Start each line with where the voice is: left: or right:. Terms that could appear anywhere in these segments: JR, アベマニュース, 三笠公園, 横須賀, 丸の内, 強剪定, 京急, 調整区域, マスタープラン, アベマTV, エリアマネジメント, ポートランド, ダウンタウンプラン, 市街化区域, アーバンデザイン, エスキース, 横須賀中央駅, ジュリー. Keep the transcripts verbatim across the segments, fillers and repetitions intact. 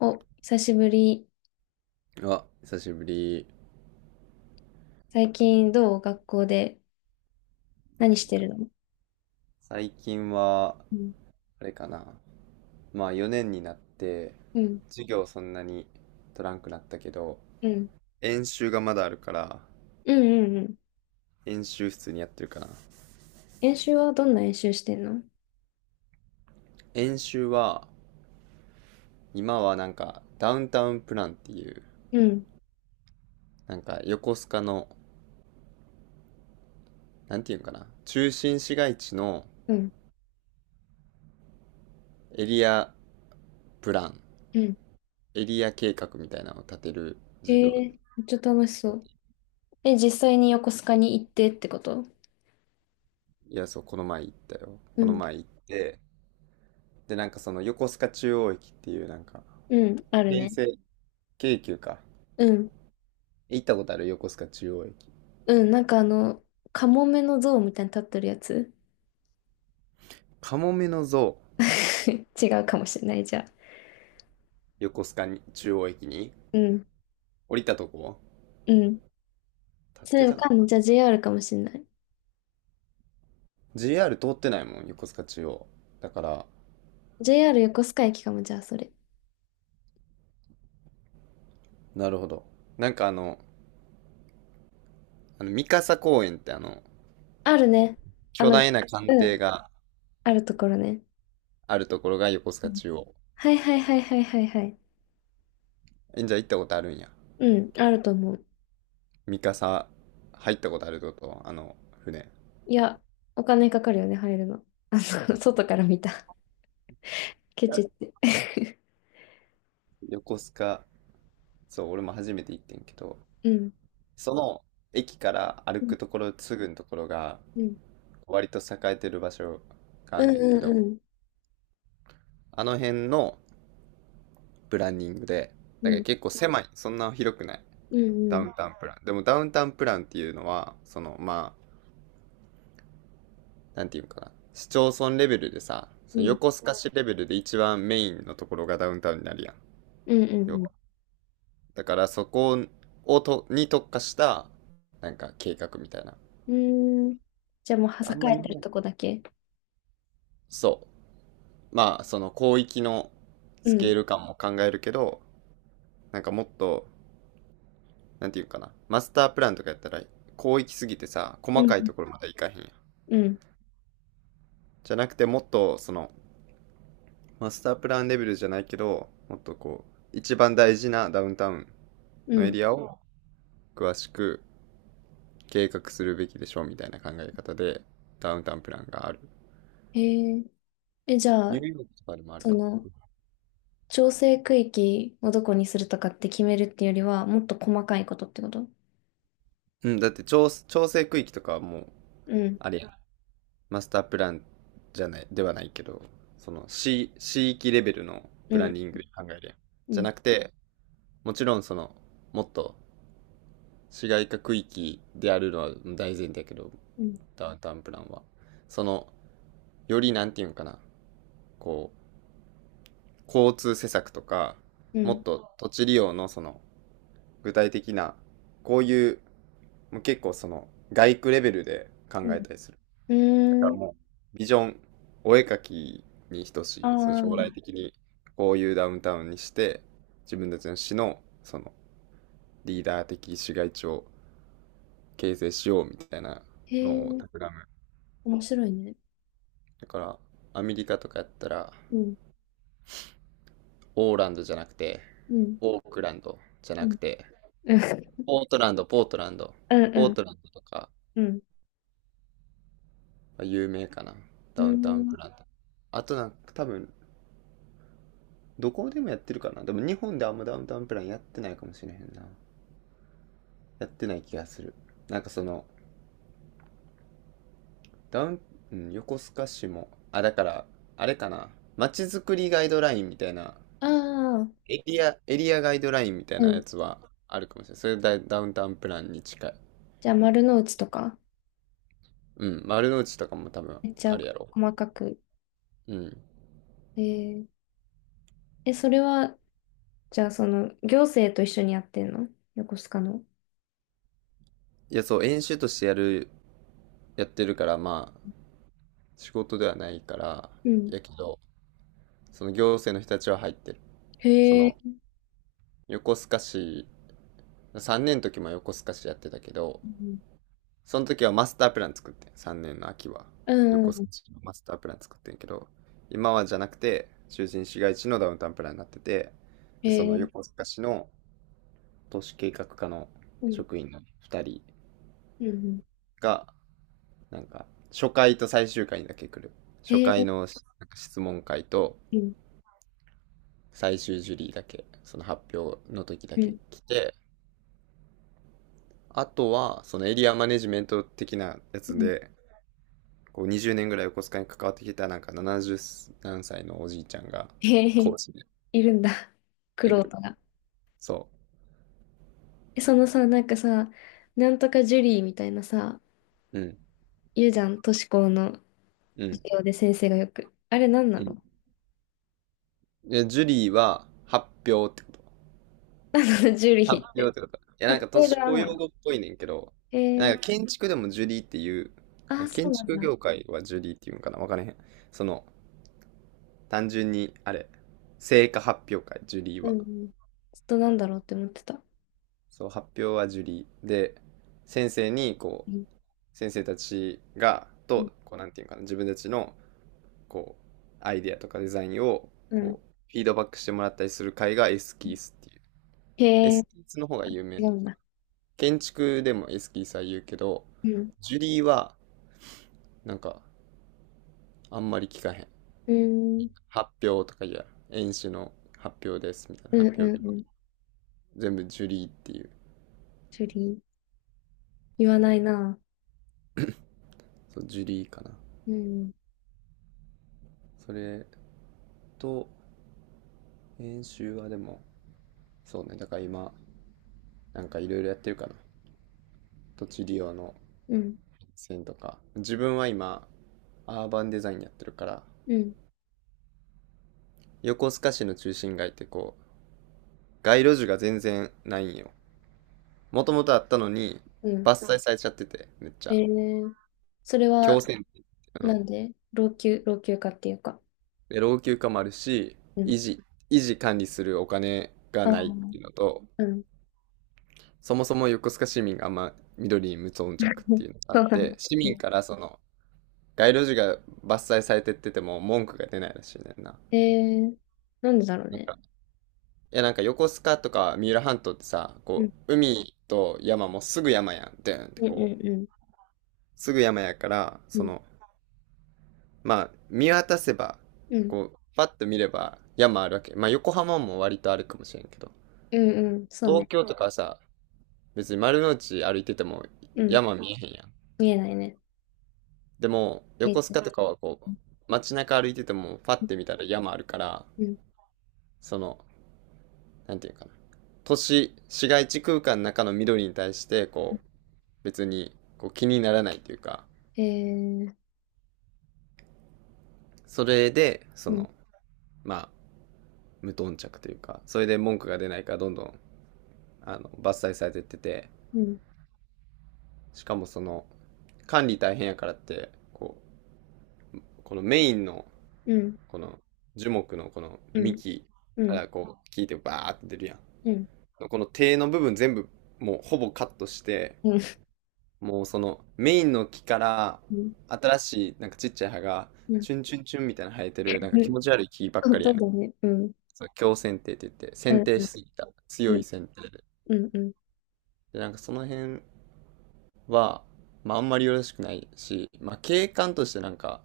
left: お、久しぶり。
right: あ、久しぶり。
left: 最近どう？学校で何してるの？
right: 最近は、
left: うん、
right: あれかな。まあよねんになって、
left: うん、
right: 授業そんなに取らんくなったけど、
left: うん、
right: 演習がまだあるから、
left: うん、うんうん。
right: 演習室にやってるかな。
left: 演習はどんな演習してんの？
right: 演習は、今はなんか、ダウンタウンプランっていう、
left: うん、
right: なんか横須賀の、なんていうんかな、中心市街地の
left: うん、
right: エリアプラン、
left: うん。
right: エリア計画みたいなのを立てる
left: へ
right: 授業。
left: え、めっちゃ楽しそう。え、実際に横須賀に行ってってこと？
right: いや、そう、この前行ったよ。
left: う
right: この
left: ん、
right: 前行って、で、なんかその横須賀中央駅っていうなんか、
left: うん、ある
right: 京
left: ね。
right: 成、京急か。
left: うん、
right: 行ったことある横須賀中央駅。
left: うん、なんかあの、カモメの像みたいに立ってるやつ？
right: カモメの像、
left: 違うかもしれない、じゃあ。
right: 横須賀に中央駅に
left: うん、
right: 降りたとこ
left: うん。
right: 立っ
left: それ
right: て
left: わ
right: たか
left: か
right: な？
left: んない。じゃあ ジェーアール かもしれない。
right: ジェーアール 通ってないもん、横須賀中央。だから、
left: ジェーアール 横須賀駅かも、じゃあそれ。
right: なるほど。なんかあの、あの三笠公園ってあの、
left: あるね。あ
right: 巨
left: の、
right: 大な艦
left: う
right: 艇
left: ん。
right: が
left: あるところね。
right: あるところが横須
left: う
right: 賀
left: ん、
right: 中央。
left: はいはいはいはいはいはい。
right: え、じゃあ行ったことあるんや。
left: うん、あると思う。
right: 三笠、入ったことあるってことあの、船。
left: いや、お金かかるよね、入るの。あの、外から見た。ケチっ て。
right: 横須賀、そう、俺も初めて行ってんけど、
left: うん。
right: その駅から歩
left: うん。
right: くところすぐのところが
left: うん。
right: 割と栄えてる場所があ
left: う
right: んねん
left: ん
right: けど、
left: うん
right: あの辺のプランニングで、
left: う
right: だ
left: ん。
right: か
left: う
right: ら
left: ん
right: 結構狭い、そんな広くない、
left: う
right: ダウ
left: ん
right: ンタウンプラン。でもダウンタウンプランっていうのは、そのまあ、なんていうのかな、市町村レベルでさ、
left: う
right: その
left: んう
right: 横
left: ん。
right: 須賀市レベルで一番メインのところがダウンタウンになるやん。
left: うんう
right: 要は。
left: ん
right: だからそこをとに特化した、なんか計画みたいな。
left: うん。うーん。じゃあもう、は
right: あ
left: さ
right: ん
left: か
right: ま
left: えて
right: 日
left: る
right: 本、
left: とこだけ。
right: そう。まあ、その広域の
left: う
right: スケ
left: ん。
right: ール感も考えるけど、なんかもっと、なんていうかな、マスタープランとかやったら、広域すぎてさ、細
left: う
right: かい
left: ん。
right: ところまでいかへんやん。
left: うん。
right: じゃなくて、もっと、その、マスタープランレベルじゃないけど、もっとこう、一番大事なダウンタウン
left: う
right: のエ
left: ん。
right: リアを詳しく計画するべきでしょうみたいな考え方で、ダウンタウンプランがある。
left: へえ。え、じゃ
right: ニュ
left: あ、
right: ーヨークとかでもある
left: そ
right: から。
left: の、調整区域をどこにするとかって決めるっていうよりは、もっと細かいことってこと？
right: うん、だって調調整区域とかはもう、
left: うん。
right: あれやん。マスタープランじゃない、ではないけど、その市、市域レベルの
left: う
right: プラン
left: ん。
right: ニングで考えるやん。
left: う
right: じゃ
left: ん。
right: なくて、もちろんその、もっと市街化区域であるのは大前提だけど、
left: うん。
right: ダウンタウンプランは。その、よりなんていうのかな、こう、交通施策とか、
left: う
right: もっ
left: ん。
right: と土地利用のその、具体的な、こういう、もう結構その、外区レベルで考
left: うん。
right: えたりする。だから
left: うーん。
right: もう、ビジョン、お絵描きに等し
left: あ
right: い、その将来
left: あ。
right: 的にこういうダウンタウンにして、自分たちの市の、その、リーダー的市街地を形成しようみたいな
left: へえ、
right: のを企む。
left: 面白いね。
right: だから、アメリカとかやったら、
left: うん。
right: オーランドじゃなくて、
left: うん。
right: オークランドじゃな
left: う
right: く
left: ん。
right: て、
left: うん。
right: ポートランド、ポートランド、
left: うん
right: ポ
left: う
right: ー
left: ん。
right: トランドとか、
left: うん。
right: 有名かな。
left: う
right: ダウンタウン
left: ん。
right: プランあとなんか多分、どこでもやってるかな。でも日本であんまダウンタウンプランやってないかもしれへんな。やってない気がする。なんかその、ダウン、うん、横須賀市も、あ、だから、あれかな。街づくりガイドラインみたいな、
left: あー、
right: エリア、エリアガイドラインみたい
left: う
right: な
left: ん。
right: やつはあるかもしれない。それダ、ダウンタウンプランに近い。
left: じゃあ、丸の内とか。
right: うん、丸の内とかも多分
left: めっち
right: あ
left: ゃ
right: るやろ。
left: 細かく。
right: うん。
left: えー、え、それは、じゃあ、その、行政と一緒にやってんの？横須賀の。
right: いや、そう、演習としてやる、やってるから、まあ、仕事ではないから、
left: うん。
right: やけど、その行政の人たちは入ってる。そ
left: へえ。
right: の、横須賀市、さんねんの時も横須賀市やってたけど、
left: うん。
right: その時はマスタープラン作ってん、さんねんの秋は
left: うん
right: 横
left: う
right: 須賀
left: ん、
right: 市のマスタープラン作ってんけど、今はじゃなくて中心市街地のダウンタウンプランになってて、
left: へ
right: でその
left: え。
right: 横須賀市の都市計画課の
left: うん。
right: 職員のふたり
left: うんうん。
right: がなんか初回と最終回にだけ来る、初
left: へ
right: 回
left: え。
right: のなんか質問会と
left: うん。
right: 最終ジュリーだけその発表の時だ
left: う
right: け
left: ん。
right: 来て、あとはそのエリアマネジメント的なや
left: う
right: つ
left: ん。
right: でこうにじゅうねんぐらい横須賀に関わってきたなんかななじゅう何歳のおじいちゃんが
left: へえ。
right: 講師で
left: いるんだ。玄
right: いる。
left: 人が。
right: そ
left: そのさ、なんかさ、なんとかジュリーみたいなさ、
right: う。うん。
left: 言うじゃん、都市高の
right: うん。
left: 授業で先生がよく。あれなんな
right: うん。
left: の？
right: で、ジュリーは発表ってこと。
left: あの、ジュリ
right: 発
left: ーっ
right: 表っ
left: て。
right: てこと。いや、
left: カ
right: なん
left: プ
right: か都
left: セ
right: 市
left: ルア
right: 公
left: な
right: 用
left: の？
right: 語っぽいねんけど、
left: え
right: なん
left: ー、
right: か建築でもジュリーっていう、
left: ああ、そ
right: 建
left: うなん
right: 築
left: だ。
right: 業界はジュリーっていうんかなわからへん。その、単純に、あれ、成果発表会、ジュリー
left: う
right: は。
left: んうん。ちょっとなんだろうって思ってた。
right: そう、発表はジュリー。で、先生に、こ
left: うん
right: う、先生たちが、
left: うん
right: と、こう、なんていうんかな、自分たちのこう、アイデアとかデザインを、
left: うん、
right: こう、フィードバックしてもらったりする会がエスキースっていう。
left: へ
right: エ
left: え、
right: スキースの方が有
left: 違
right: 名。
left: うんだ。
right: 建築でもエスキースは言うけど、
left: うん。
right: ジュリーは、なんか、あんまり聞かへん。
left: うん。
right: 発表とか言うやん。演習の発表です、みたいな
left: うん
right: 発表
left: う
right: 日
left: んう
right: は。
left: ん。
right: 全部ジュリーっていう。
left: ジュリー。言わないな。
right: そう、ジュリーかな。
left: うん。
right: それと、演習はでも、そうね、だから今、なんかいろいろやってるかな。土地利用の
left: うん。
right: 線とか。自分は今、アーバンデザインやってるから、
left: うん。
right: 横須賀市の中心街ってこう、街路樹が全然ないんよ。もともとあったのに、
left: うん。
right: 伐採されちゃってて、めっち
left: え
right: ゃ。
left: ー、それ
right: 強
left: は、
right: 制的。う
left: な
right: ん。
left: んで？老朽、老朽化っていうか。
right: で、老朽化もあるし、
left: うん。
right: 維持、維持管理するお金が
left: あ
right: ないっていうの
left: あ。
right: と、
left: うん。
right: そもそも横須賀市民があんま緑に無頓着っ
left: うん、
right: ていうのがあっ
left: そうそ
right: て、
left: う
right: 市
left: そ
right: 民
left: う。
right: からその、街路樹が伐採されてってても文句が出ないらしいねんな。
left: うん、えー、なんでだろう
right: なん
left: ね。
right: か、いやなんか横須賀とか三浦半島ってさ、
left: う
right: こ
left: ん、
right: う、海と山もすぐ山やん、ドゥーンって
left: うん、
right: こ
left: うん、
right: すぐ山やから、
left: うん、う
right: そ
left: ん、
right: の、まあ、見渡せば、
left: うん、
right: こう、パッと見れば山あるわけ。まあ、横浜も割とあるかもしれんけど、
left: うんうん、そう
right: 東
left: ね。
right: 京とかはさ、別に丸の内歩いてても
left: うん、
right: 山見えへんやん。
left: 見えないね。
right: でも、
left: 平
right: 横
left: 地。
right: 須賀とかはこう、街中歩いてても、パッ
left: うん、
right: て見たら山あるから、
left: うん、
right: その、なんていうかな。都市、市街地空間の中の緑に対して、こう、別にこう気にならないというか、
left: えー、
right: それで、そ
left: うん、
right: の、まあ、無頓着というか、それで文句が出ないからどんどんあの、伐採されてってて、
left: うん、
right: しかもその、管理大変やからって、こう、このメインの、
left: うん、
right: この樹木のこの
left: うん、
right: 幹
left: う
right: か
left: ん、
right: らこう、聞いてバーって出るや
left: うん、うん、
right: ん。この手の部分全部、もうほぼカットして、
left: うん、
right: もうそのメインの木から
left: うん、
right: 新しいなんかちっちゃい葉が
left: うん、
right: チュンチュンチュンみたいな生えてるなんか気持ち悪い木ばっ
left: そう
right: かり
left: そ
right: や
left: う
right: ね
left: だ
right: ん。
left: ね。うん、
right: そう、強剪定って言って、
left: うん、
right: 剪定
left: う
right: し
left: ん、
right: すぎた。強い剪定で。
left: うん、うん、
right: で、なんかその辺は、まああんまりよろしくないし、まあ景観としてなんか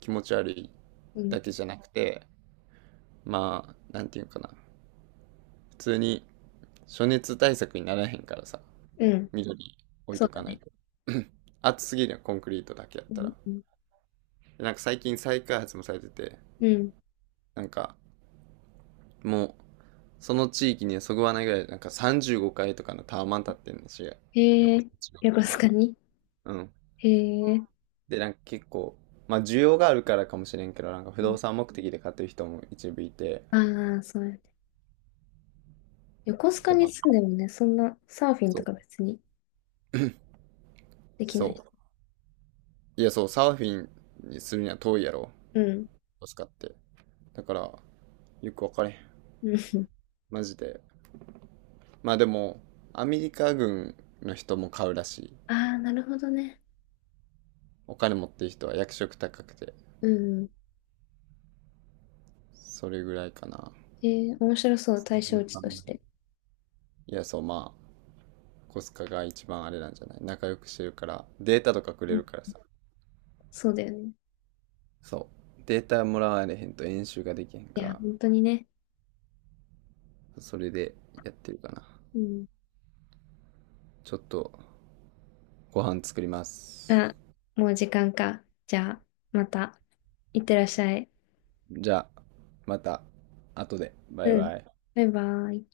right: 気持ち悪い
left: うん、
right: だけじゃなくて、まあ、なんていうかな。普通に暑熱対策にならへんからさ、
left: うん、
right: 緑置い
left: そう
right: と
left: だ
right: かない
left: ね。
right: と。暑すぎるよ、コンクリートだけやっ
left: う
right: た
left: ん、
right: ら。
left: うん、
right: でなんか最近再開発もされてて、
left: うん。
right: なんかもう、その地域にはそぐわないぐらい、なんかさんじゅうごかいとかのタワマン立ってんのし、
left: へ
right: 横
left: え、
right: 浜市の
left: 横須
right: 今。
left: 賀に？
right: うん。
left: へえ、
right: で、なんか結構、まあ需要があるからかもしれんけど、なんか不動産目的で買ってる人も一部いて、
left: ああー、そうやね。横須賀
right: で、ま
left: に住
right: あ、
left: んでもね、そんなサーフィン
right: そ
left: と
right: う。
left: か別にできないし。
right: そう。いや、そう、サーフィンにするには遠いやろ、
left: うん。
right: 使って。だから、よくわかれん。
left: うん。
right: マジで。まあでも、アメリカ軍の人も買うらしい。
left: ああ、なるほどね。
right: お金持ってる人は役職高くて。
left: うん。
right: それぐらいかな。わ
left: えー、面白そう、対象地
right: か
left: と
right: ん
left: し
right: ない。
left: て。
right: いや、そう、まあ、コスカが一番あれなんじゃない仲良くしてるから、データとかく
left: う
right: れ
left: ん、
right: るからさ。
left: そうだよね。
right: そう。データもらわれへんと演習ができへん
left: い
right: か
left: や、
right: ら、
left: 本当にね。
right: それでやってるかな。
left: うん。
right: ちょっとご飯作ります。
left: あ、もう時間か。じゃあ、また。いってらっしゃい。
right: じゃあ、また後で。バイ
left: うん。
right: バイ。
left: バイバイ。